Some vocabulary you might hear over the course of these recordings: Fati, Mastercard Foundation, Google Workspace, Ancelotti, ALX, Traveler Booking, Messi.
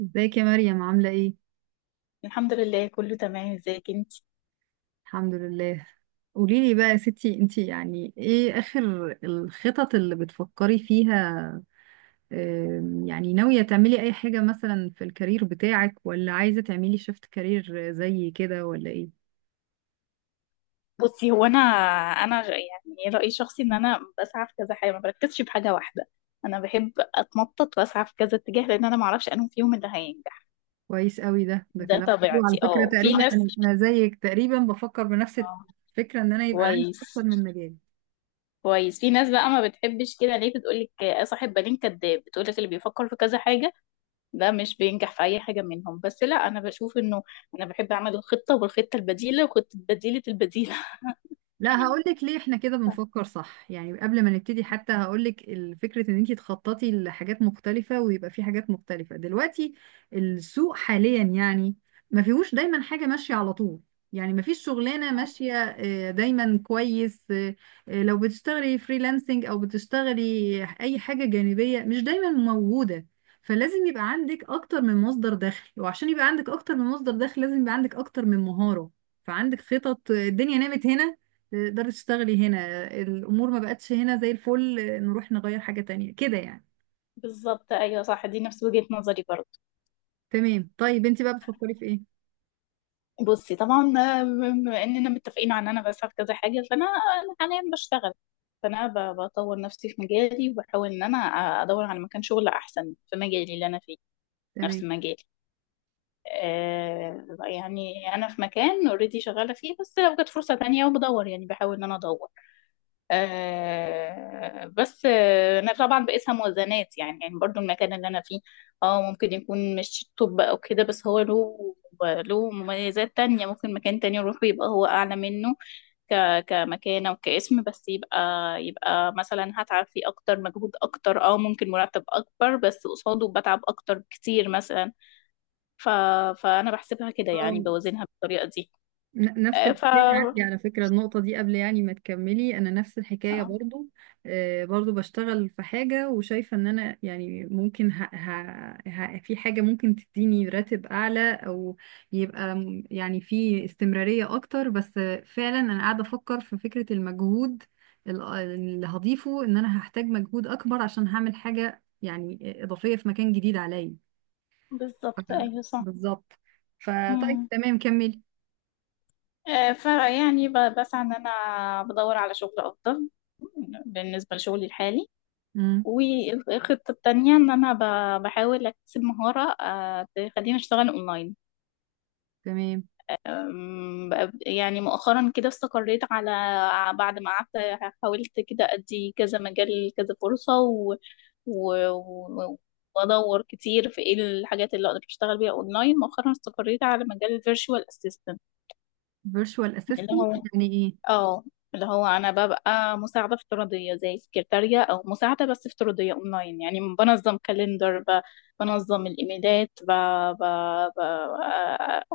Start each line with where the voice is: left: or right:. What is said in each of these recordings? right: ازيك يا مريم عاملة ايه؟
left: الحمد لله، كله تمام. ازيك انت؟
right: الحمد لله. قوليلي بقى يا ستي، انتي يعني ايه اخر الخطط اللي بتفكري فيها؟ يعني ناوية تعملي اي حاجة مثلا في الكارير بتاعك، ولا عايزة تعملي شيفت كارير زي كده ولا ايه؟
left: بصي، هو انا يعني رايي الشخصي ان انا بسعى في كذا حاجه، ما بركزش في حاجه واحده. انا بحب اتنطط واسعى في كذا اتجاه، لان انا ما اعرفش انهم فيهم اللي هينجح.
right: كويس قوي، ده
left: ده
right: كلام حلو على
left: طبيعتي.
right: فكرة.
left: اه. في
right: تقريبا
left: ناس.
right: انا زيك، تقريبا بفكر بنفس
left: اه.
right: الفكرة، ان انا يبقى عندي
left: كويس
right: اكتر من مجال.
left: كويس. في ناس بقى ما بتحبش كده، ليه؟ بتقول لك صاحب بالين كداب، بتقول لك اللي بيفكر في كذا حاجه ده مش بينجح في اي حاجه منهم. بس لا، انا بشوف انه انا بحب اعمل الخطه والخطه البديله وخطه بديله البديله.
right: لا هقولك ليه احنا كده بنفكر صح، يعني قبل ما نبتدي حتى هقولك. فكرة ان انتي تخططي لحاجات مختلفة ويبقى في حاجات مختلفة دلوقتي، السوق حاليا يعني ما فيهوش دايما حاجة ماشية على طول، يعني ما فيش شغلانة ماشية دايما كويس. آه، آه، لو بتشتغلي فريلانسنج او بتشتغلي اي حاجة جانبية، مش دايما موجودة. فلازم يبقى عندك اكتر من مصدر دخل، وعشان يبقى عندك اكتر من مصدر دخل لازم يبقى عندك اكتر من مهارة. فعندك خطط الدنيا نامت هنا، تقدري تشتغلي هنا. الامور ما بقتش هنا زي الفل، نروح نغير حاجة تانية كده يعني.
left: بالظبط، ايوه صح، دي نفس وجهة نظري برضه.
right: تمام، طيب انت بقى بتفكري في ايه؟
left: بصي، طبعا، بما اننا متفقين عن انا بسعى في كذا حاجه، فانا حاليا بشتغل. فانا بطور نفسي في مجالي، وبحاول ان انا ادور على مكان شغل احسن في مجالي اللي انا فيه. نفس
right: تمام.
left: مجالي. يعني انا في مكان اوريدي شغاله فيه، بس لو جت فرصه تانية وبدور، يعني بحاول ان انا ادور. بس انا طبعا بقيسها موازنات، يعني برضو المكان اللي انا فيه اه ممكن يكون مش توب او كده، بس هو له مميزات تانية. ممكن مكان تاني يروحه يبقى هو اعلى منه ك كمكانة وكاسم، بس يبقى مثلا هتعب فيه اكتر، مجهود اكتر، ممكن مرتب اكبر بس قصاده بتعب اكتر بكتير مثلا. ف فانا بحسبها كده، يعني
right: اه،
left: بوازنها بالطريقة دي.
right: نفس
left: آه، ف
right: الحكاية
left: آه،
right: عندي على فكرة. النقطة دي قبل يعني ما تكملي، أنا نفس الحكاية برضو. آه، برضو بشتغل في حاجة وشايفة إن أنا يعني ممكن في حاجة ممكن تديني راتب أعلى، أو يبقى يعني في استمرارية أكتر. بس فعلا أنا قاعدة أفكر في فكرة المجهود اللي هضيفه، إن أنا هحتاج مجهود أكبر عشان هعمل حاجة يعني إضافية في مكان جديد عليا. ف-
left: بالظبط ايوه
right: بالظبط.
left: صح.
right: فطيب تمام، كملي.
left: فيعني بسعى ان انا بدور على شغل افضل بالنسبه لشغلي الحالي.
right: مم.
left: والخطه التانية ان انا بحاول اكتسب مهاره تخليني اشتغل اونلاين.
right: تمام.
left: يعني مؤخرا كده استقريت على، بعد ما قعدت حاولت كده ادي كذا مجال كذا فرصه و... و... وادور كتير في ايه الحاجات اللي اقدر اشتغل بيها اونلاين، مؤخرا استقريت على مجال الفيرتشوال اسيستنت.
right: فيرتشوال
left: اللي
right: اسيستنت
left: هو
right: يعني ايه؟
left: اه اللي هو انا ببقى مساعده افتراضيه زي سكرتاريه او مساعده، بس افتراضيه اونلاين. يعني بنظم كالندر، بنظم الايميلات، ب... ب...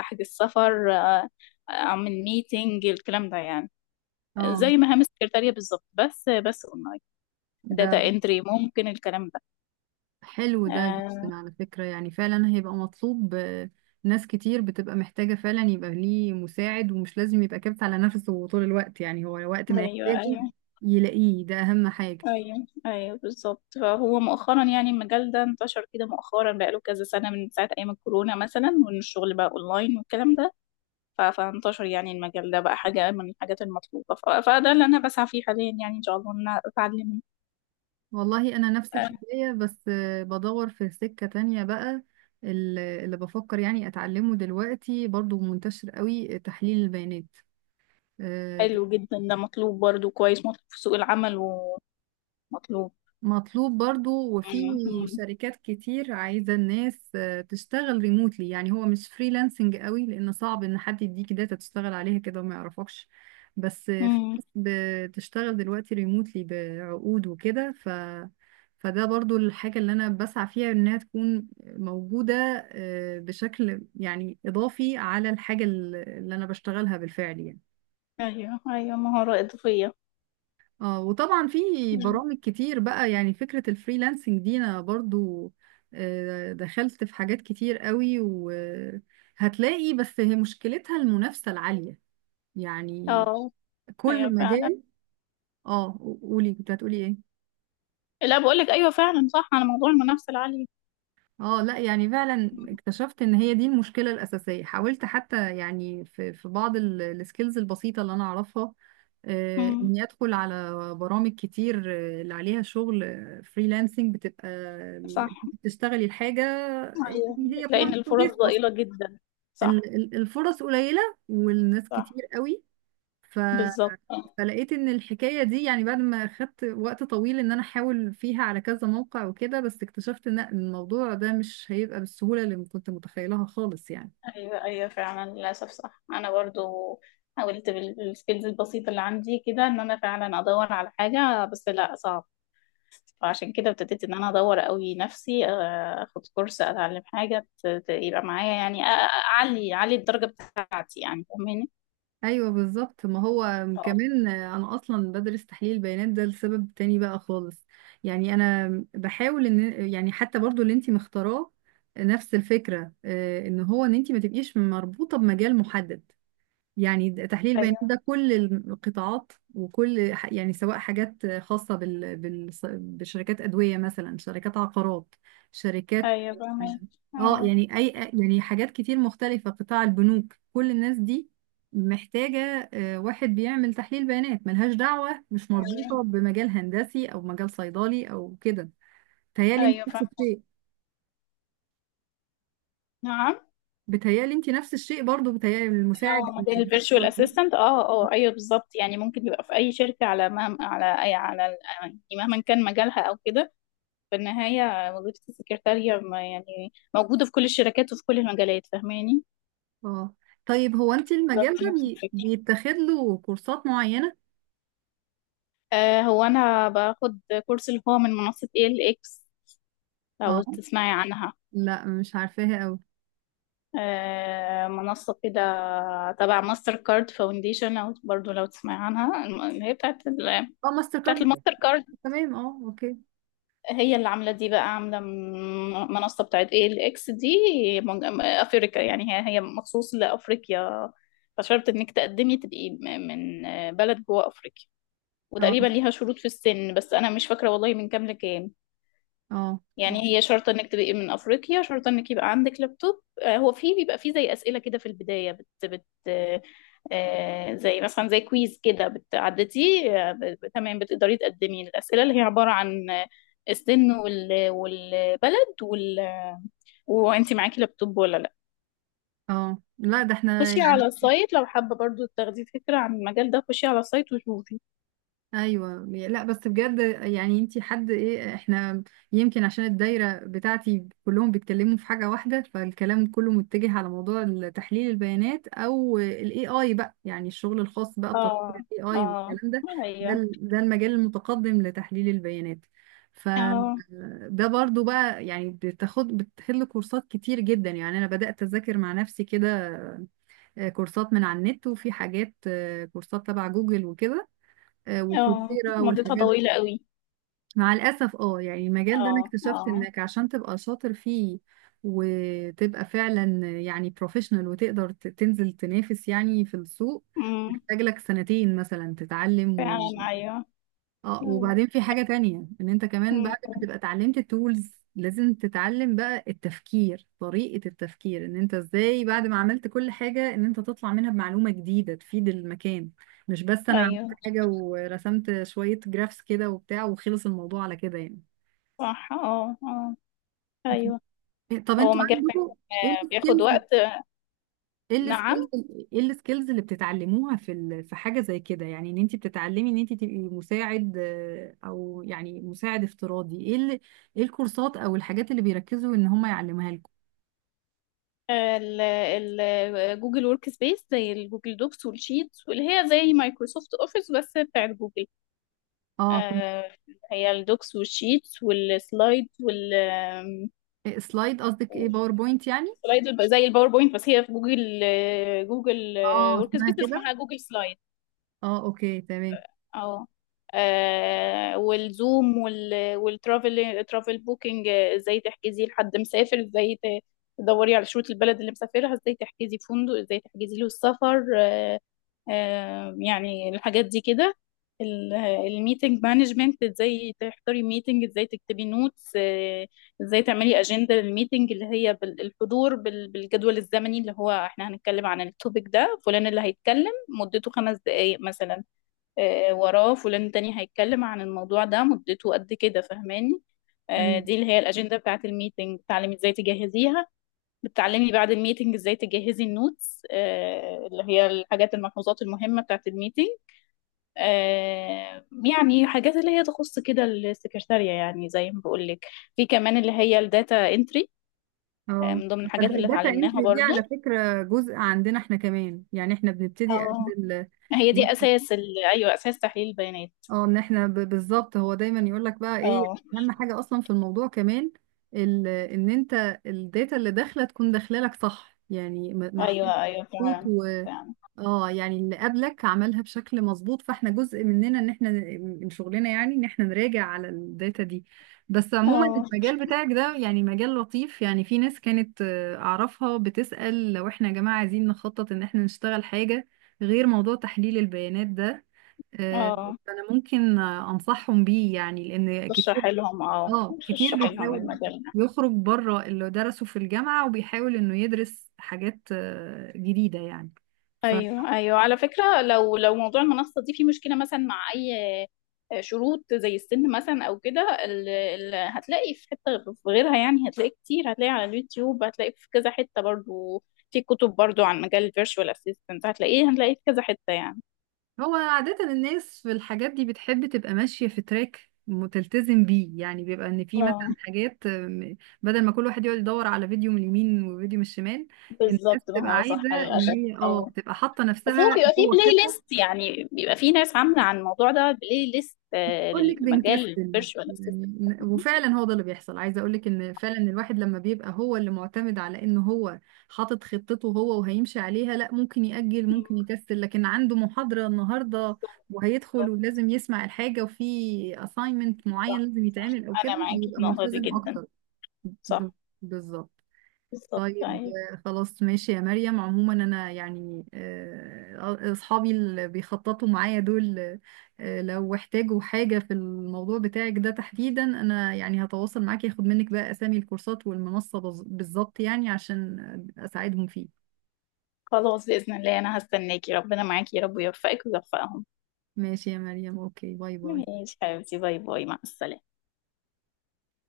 left: احجز سفر، اعمل ميتنج، الكلام ده يعني.
right: اه.
left: زي مهام السكرتاريه بالظبط، بس اونلاين.
right: ده
left: داتا انتري، ممكن الكلام ده.
right: حلو ده
left: آه،
right: جدا على فكرة، يعني فعلا هيبقى مطلوب. ناس كتير بتبقى محتاجة فعلا يبقى ليه مساعد، ومش لازم يبقى كابت على نفسه طول الوقت، يعني هو وقت ما
left: ايوه
right: يحتاجه
left: ايوه.
right: يلاقيه، ده أهم حاجة.
left: ايوه ايوه بالظبط. فهو مؤخرا يعني المجال ده انتشر كده مؤخرا، بقاله كذا سنه، من ساعه ايام الكورونا مثلا، وان الشغل بقى اونلاين والكلام ده. فانتشر يعني المجال ده، بقى حاجة من الحاجات المطلوبة، فده اللي أنا بسعى فيه حاليا، يعني إن شاء الله إن أنا أتعلمه.
right: والله أنا نفس
left: آه،
right: الحكاية، بس بدور في سكة تانية بقى. اللي بفكر يعني أتعلمه دلوقتي برضو منتشر قوي، تحليل البيانات. آه،
left: حلو جدا ده، مطلوب برضو، كويس مطلوب في سوق العمل، ومطلوب.
right: مطلوب برضو، وفي
left: مم. مم.
right: شركات كتير عايزة الناس تشتغل ريموتلي. يعني هو مش فريلانسنج قوي، لأن صعب إن حد يديك داتا تشتغل عليها كده وما يعرفكش، بس في
left: مم.
right: ناس بتشتغل دلوقتي ريموتلي بعقود وكده. فده برضو الحاجة اللي أنا بسعى فيها إنها تكون موجودة، بشكل يعني إضافي على الحاجة اللي أنا بشتغلها بالفعل يعني.
left: أيوه أيوه، مهارة إضافية.
right: اه، وطبعا في
left: مم.
right: برامج كتير بقى. يعني فكرة الفريلانسنج دي انا برضو دخلت في حاجات كتير قوي، وهتلاقي بس هي مشكلتها المنافسة العالية يعني،
left: اه، أيوه
right: كل
left: فعلا.
right: مجال. اه، قولي، كنت هتقولي ايه؟
left: لا، بقول لك أيوه فعلا صح، على موضوع المنافسة العالية.
right: اه لا، يعني فعلا اكتشفت ان هي دي المشكله الاساسيه. حاولت حتى يعني في بعض السكيلز البسيطه اللي انا اعرفها،
left: مم.
right: اني ادخل على برامج كتير اللي عليها شغل فريلانسنج. بتبقى
left: صح.
right: انت بتشتغلي الحاجه،
left: أيوه،
right: يعني هي
left: بتلاقي إن
right: بروجكت
left: الفرص
right: وبيخلص.
left: ضئيلة جدا. صح
right: الفرص قليله والناس
left: صح.
right: كتير قوي.
left: بالظبط.
right: فلقيت ان الحكايه دي يعني بعد ما خدت وقت طويل ان انا احاول فيها على كذا موقع وكده، بس اكتشفت ان الموضوع ده مش هيبقى بالسهوله اللي كنت متخيلها خالص يعني.
left: ايوه ايوه فعلا، للاسف صح، انا برضو حاولت بالسكيلز البسيطه اللي عندي كده ان انا فعلا ادور على حاجه، بس لا، صعب. فعشان كده ابتديت ان انا ادور قوي نفسي اخد كورس، اتعلم حاجه يبقى معايا، يعني اعلي الدرجه بتاعتي، يعني فاهماني؟
right: ايوه بالظبط. ما هو
left: اه،
right: كمان انا اصلا بدرس تحليل بيانات ده لسبب تاني بقى خالص، يعني انا بحاول ان يعني حتى برضو اللي انتي مختاراه نفس الفكره. ان هو ان انتي ما تبقيش مربوطه بمجال محدد. يعني تحليل البيانات
left: ايوه
right: ده كل القطاعات وكل يعني، سواء حاجات خاصة بشركات أدوية مثلا، شركات عقارات، شركات،
left: ايوه فاهمه.
right: اه
left: اه،
right: يعني أي، يعني حاجات كتير مختلفة، قطاع البنوك، كل الناس دي محتاجة واحد بيعمل تحليل بيانات، ملهاش دعوة، مش
left: ايوه
right: مربوطة بمجال هندسي أو مجال صيدلي أو كده. بتهيألي انت
left: ايوه
right: نفس
left: فاهمه.
right: الشيء.
left: نعم.
right: بتهيألي انت نفس الشيء برضو، بتهيألي
left: لو
right: المساعد.
left: موديل الفيرتشوال اسيستنت، اه اه ايوه بالظبط، يعني ممكن يبقى في اي شركه، على مهما على اي على يعني مهما كان مجالها او كده. في النهاية وظيفة السكرتارية يعني موجودة في كل الشركات وفي كل المجالات، فاهماني؟
right: اه. طيب هو انت المجال
left: بالظبط
right: ده
left: نفس الفكرة.
right: بيتاخد له كورسات معينة؟
left: هو أنا باخد كورس، اللي هو من منصة ALX،
right: اه.
left: لو تسمعي عنها.
right: لا مش عارفاها قوي.
left: منصة كده تبع ماستر كارد فاونديشن، أو برضو لو تسمعي عنها اللي هي
right: اه، ماستر
left: بتاعت
right: كارد.
left: الماستر كارد.
right: تمام اه، اوكي.
left: هي اللي عاملة دي، بقى عاملة منصة بتاعت ايه الاكس دي. افريقيا، يعني هي مخصوص لافريقيا. فشرط انك تقدمي تبقي من بلد جوه افريقيا.
right: اه.
left: وتقريبا ليها شروط في السن، بس انا مش فاكرة والله من كام لكام.
right: اه. اه.
left: يعني هي شرط انك تبقي من افريقيا، شرط انك يبقى عندك لابتوب. هو في بيبقى في زي اسئله كده في البدايه بت بت زي مثلا زي كويز كده بتعدتي، تمام، بتقدري تقدمي. الاسئله اللي هي عباره عن السن والبلد وانت معاكي لابتوب ولا لا.
right: اه لا، ده احنا
left: خشي
right: يعني.
left: على السايت، لو حابه برضو تاخدي فكره عن المجال ده، خشي على السايت وشوفي.
right: ايوه لا، بس بجد يعني انتي حد ايه؟ احنا يمكن عشان الدايره بتاعتي كلهم بيتكلموا في حاجه واحده، فالكلام كله متجه على موضوع تحليل البيانات، او الاي اي بقى، يعني الشغل الخاص بقى
left: اه
right: بتطوير الاي اي
left: اه
right: والكلام ده. ده
left: ايوه
right: ده المجال المتقدم لتحليل البيانات.
left: اه
right: فده برضو بقى يعني بتاخد، بتحل كورسات كتير جدا. يعني انا بدات اذاكر مع نفسي كده، كورسات من على النت، وفي حاجات كورسات تبع جوجل وكده،
left: اه.
right: وكورسيرا
left: مدتها
right: والحاجات
left: طويله
right: دي.
left: قوي.
right: مع الأسف اه، يعني المجال ده أنا اكتشفت
left: اه
right: إنك عشان تبقى شاطر فيه وتبقى فعلا يعني بروفيشنال وتقدر تنزل تنافس يعني في السوق،
left: اه
right: محتاج لك 2 سنين مثلا تتعلم.
left: فعلا. أيوه
right: اه،
left: أيوه.
right: وبعدين في حاجة تانية، ان انت كمان بعد
left: أمم،
right: ما تبقى اتعلمت التولز، لازم تتعلم بقى التفكير، طريقة التفكير ان انت ازاي بعد ما عملت كل حاجة ان انت تطلع منها بمعلومة جديدة تفيد المكان. مش بس انا عملت
left: أيوه
right: حاجة ورسمت شوية جرافس كده وبتاع وخلص الموضوع على كده يعني.
left: صح. اه اه أيوه.
right: طب
left: هو
right: انتوا
left: مجال
right: عندكم
left: فعلا
right: ايه
left: بياخد
right: السكيلز،
left: وقت.
right: ايه
left: نعم.
right: السكيلز، ايه السكيلز اللي بتتعلموها في في حاجه زي كده؟ يعني ان انت بتتعلمي ان انت تبقي مساعد او يعني مساعد افتراضي، ايه ايه الكورسات او الحاجات اللي بيركزوا ان هم يعلموها لكم؟
left: آه، ال ال جوجل ورك سبيس، زي الجوجل دوكس والشيتس، واللي هي زي مايكروسوفت اوفيس بس بتاعت جوجل.
right: اه. طب
left: آه، هي الدوكس والشيتس والسلايد
right: إيه، سلايد قصدك ايه، باوربوينت يعني؟
left: سلايد، زي الباوربوينت، بس هي في جوجل. جوجل
right: اه،
left: ورك
right: اسمها
left: سبيس
right: كده.
left: اسمها جوجل سلايد.
right: اه اوكي تمام.
left: اه. والزوم ترافل بوكينج. ازاي تحجزي لحد مسافر، ازاي تدوري على شروط البلد اللي مسافرها، ازاي تحجزي فندق، ازاي تحجزي له السفر. يعني الحاجات دي كده. الميتنج مانجمنت، ازاي تحضري ميتنج، ازاي تكتبي نوتس. ازاي تعملي اجنده للميتنج، اللي هي بالحضور، بالجدول الزمني اللي هو احنا هنتكلم عن التوبيك ده، فلان اللي هيتكلم مدته خمس دقائق مثلا، وراه فلان تاني هيتكلم عن الموضوع ده مدته قد كده، فاهماني؟ دي
right: ايوه.
left: اللي هي الأجندة بتاعة الميتنج، بتعلمي ازاي تجهزيها. بتعلمي بعد الميتنج ازاي تجهزي النوتس، اللي هي الحاجات، الملحوظات المهمة بتاعة الميتنج. يعني حاجات اللي هي تخص كده السكرتارية، يعني زي ما بقول لك. في كمان اللي هي الداتا انتري،
right: اه.
left: من ضمن الحاجات
right: طب
left: اللي
right: الداتا
left: اتعلمناها
right: انتري دي
left: برضو.
right: على فكره جزء عندنا احنا كمان، يعني احنا بنبتدي قبل
left: اه،
right: ال-
left: هي دي اساس ايوه، اساس تحليل البيانات.
right: اه، ان احنا بالظبط. هو دايما يقول لك بقى ايه
left: اه،
right: اهم حاجه اصلا في الموضوع كمان، ان انت الداتا اللي داخله تكون داخله لك صح، يعني محطوط،
left: ايوه ايوه
right: محطوط
left: فعلا.
right: و
left: فعلا.
right: اه يعني اللي قبلك عملها بشكل مظبوط، فاحنا جزء مننا ان احنا من شغلنا يعني ان احنا نراجع على الداتا دي. بس عموما
left: اه
right: المجال بتاعك ده يعني مجال لطيف. يعني في ناس كانت اعرفها بتسأل، لو احنا يا جماعه عايزين نخطط ان احنا نشتغل حاجه غير موضوع تحليل البيانات ده، آه،
left: اه.
right: انا ممكن انصحهم بيه يعني، لان
left: تشرح
right: كتير
left: لهم اه
right: اه، كتير
left: تشرح لهم
right: بيحاول
left: المجال ده.
right: يخرج بره اللي درسه في الجامعة وبيحاول انه يدرس حاجات جديدة يعني، فهو
left: ايوه ايوه على فكره، لو موضوع المنصه دي فيه مشكله مثلا، مع اي شروط زي السن مثلا او كده، هتلاقي في حته في غيرها، يعني هتلاقي كتير، هتلاقي على اليوتيوب، هتلاقي في كذا حته برضو. في كتب برضو عن مجال الفيرتشوال اسيستنت، هتلاقيه في كذا حته يعني.
right: عادة الناس في الحاجات دي بتحب تبقى ماشية في تراك متلتزم بيه. يعني بيبقى ان في
left: اه
right: مثلا حاجات بدل ما كل واحد يقعد يدور على فيديو من اليمين وفيديو من الشمال، الناس
left: بالظبط،
right: بتبقى
left: ما هو صح
right: عايزة ان
left: للاسف.
right: هي
left: اه،
right: اه تبقى حاطة
left: بس هو
right: نفسها
left: بيبقى فيه
right: جوه
left: بلاي
right: خطة.
left: ليست، يعني بيبقى فيه ناس عامله عن الموضوع ده بلاي ليست،
right: بقول لك
left: للمجال
right: بنكسل
left: الفيرتشوال.
right: يعني. وفعلا هو ده اللي بيحصل. عايزه اقول لك ان فعلا الواحد لما بيبقى هو اللي معتمد على ان هو حاطط خطته هو وهيمشي عليها، لا، ممكن يأجل، ممكن
left: مم.
right: يكسل. لكن عنده محاضره النهارده وهيدخل
left: بالظبط
right: ولازم يسمع الحاجه، وفي assignment معين
left: صح.
right: لازم يتعمل او كده،
left: انا معاكي في
right: بيبقى
left: النقطه دي
right: ملتزم
left: جدا.
right: اكتر. ب-
left: صح،
right: بالظبط.
left: بالظبط.
right: طيب.
left: طيب،
right: خلاص ماشي يا مريم. عموما انا يعني اصحابي اللي بيخططوا معايا دول، لو احتاجوا حاجة في الموضوع بتاعك ده تحديدا، انا يعني هتواصل معاك ياخد منك بقى اسامي الكورسات والمنصة بالظبط يعني عشان اساعدهم فيه.
left: خلاص، باذن الله انا هستناكي. ربنا معاكي يا رب، ويوفقك ويوفقهم.
right: ماشي يا مريم، اوكي، باي باي.
left: ماشي حبيبتي، باي باي، مع السلامه.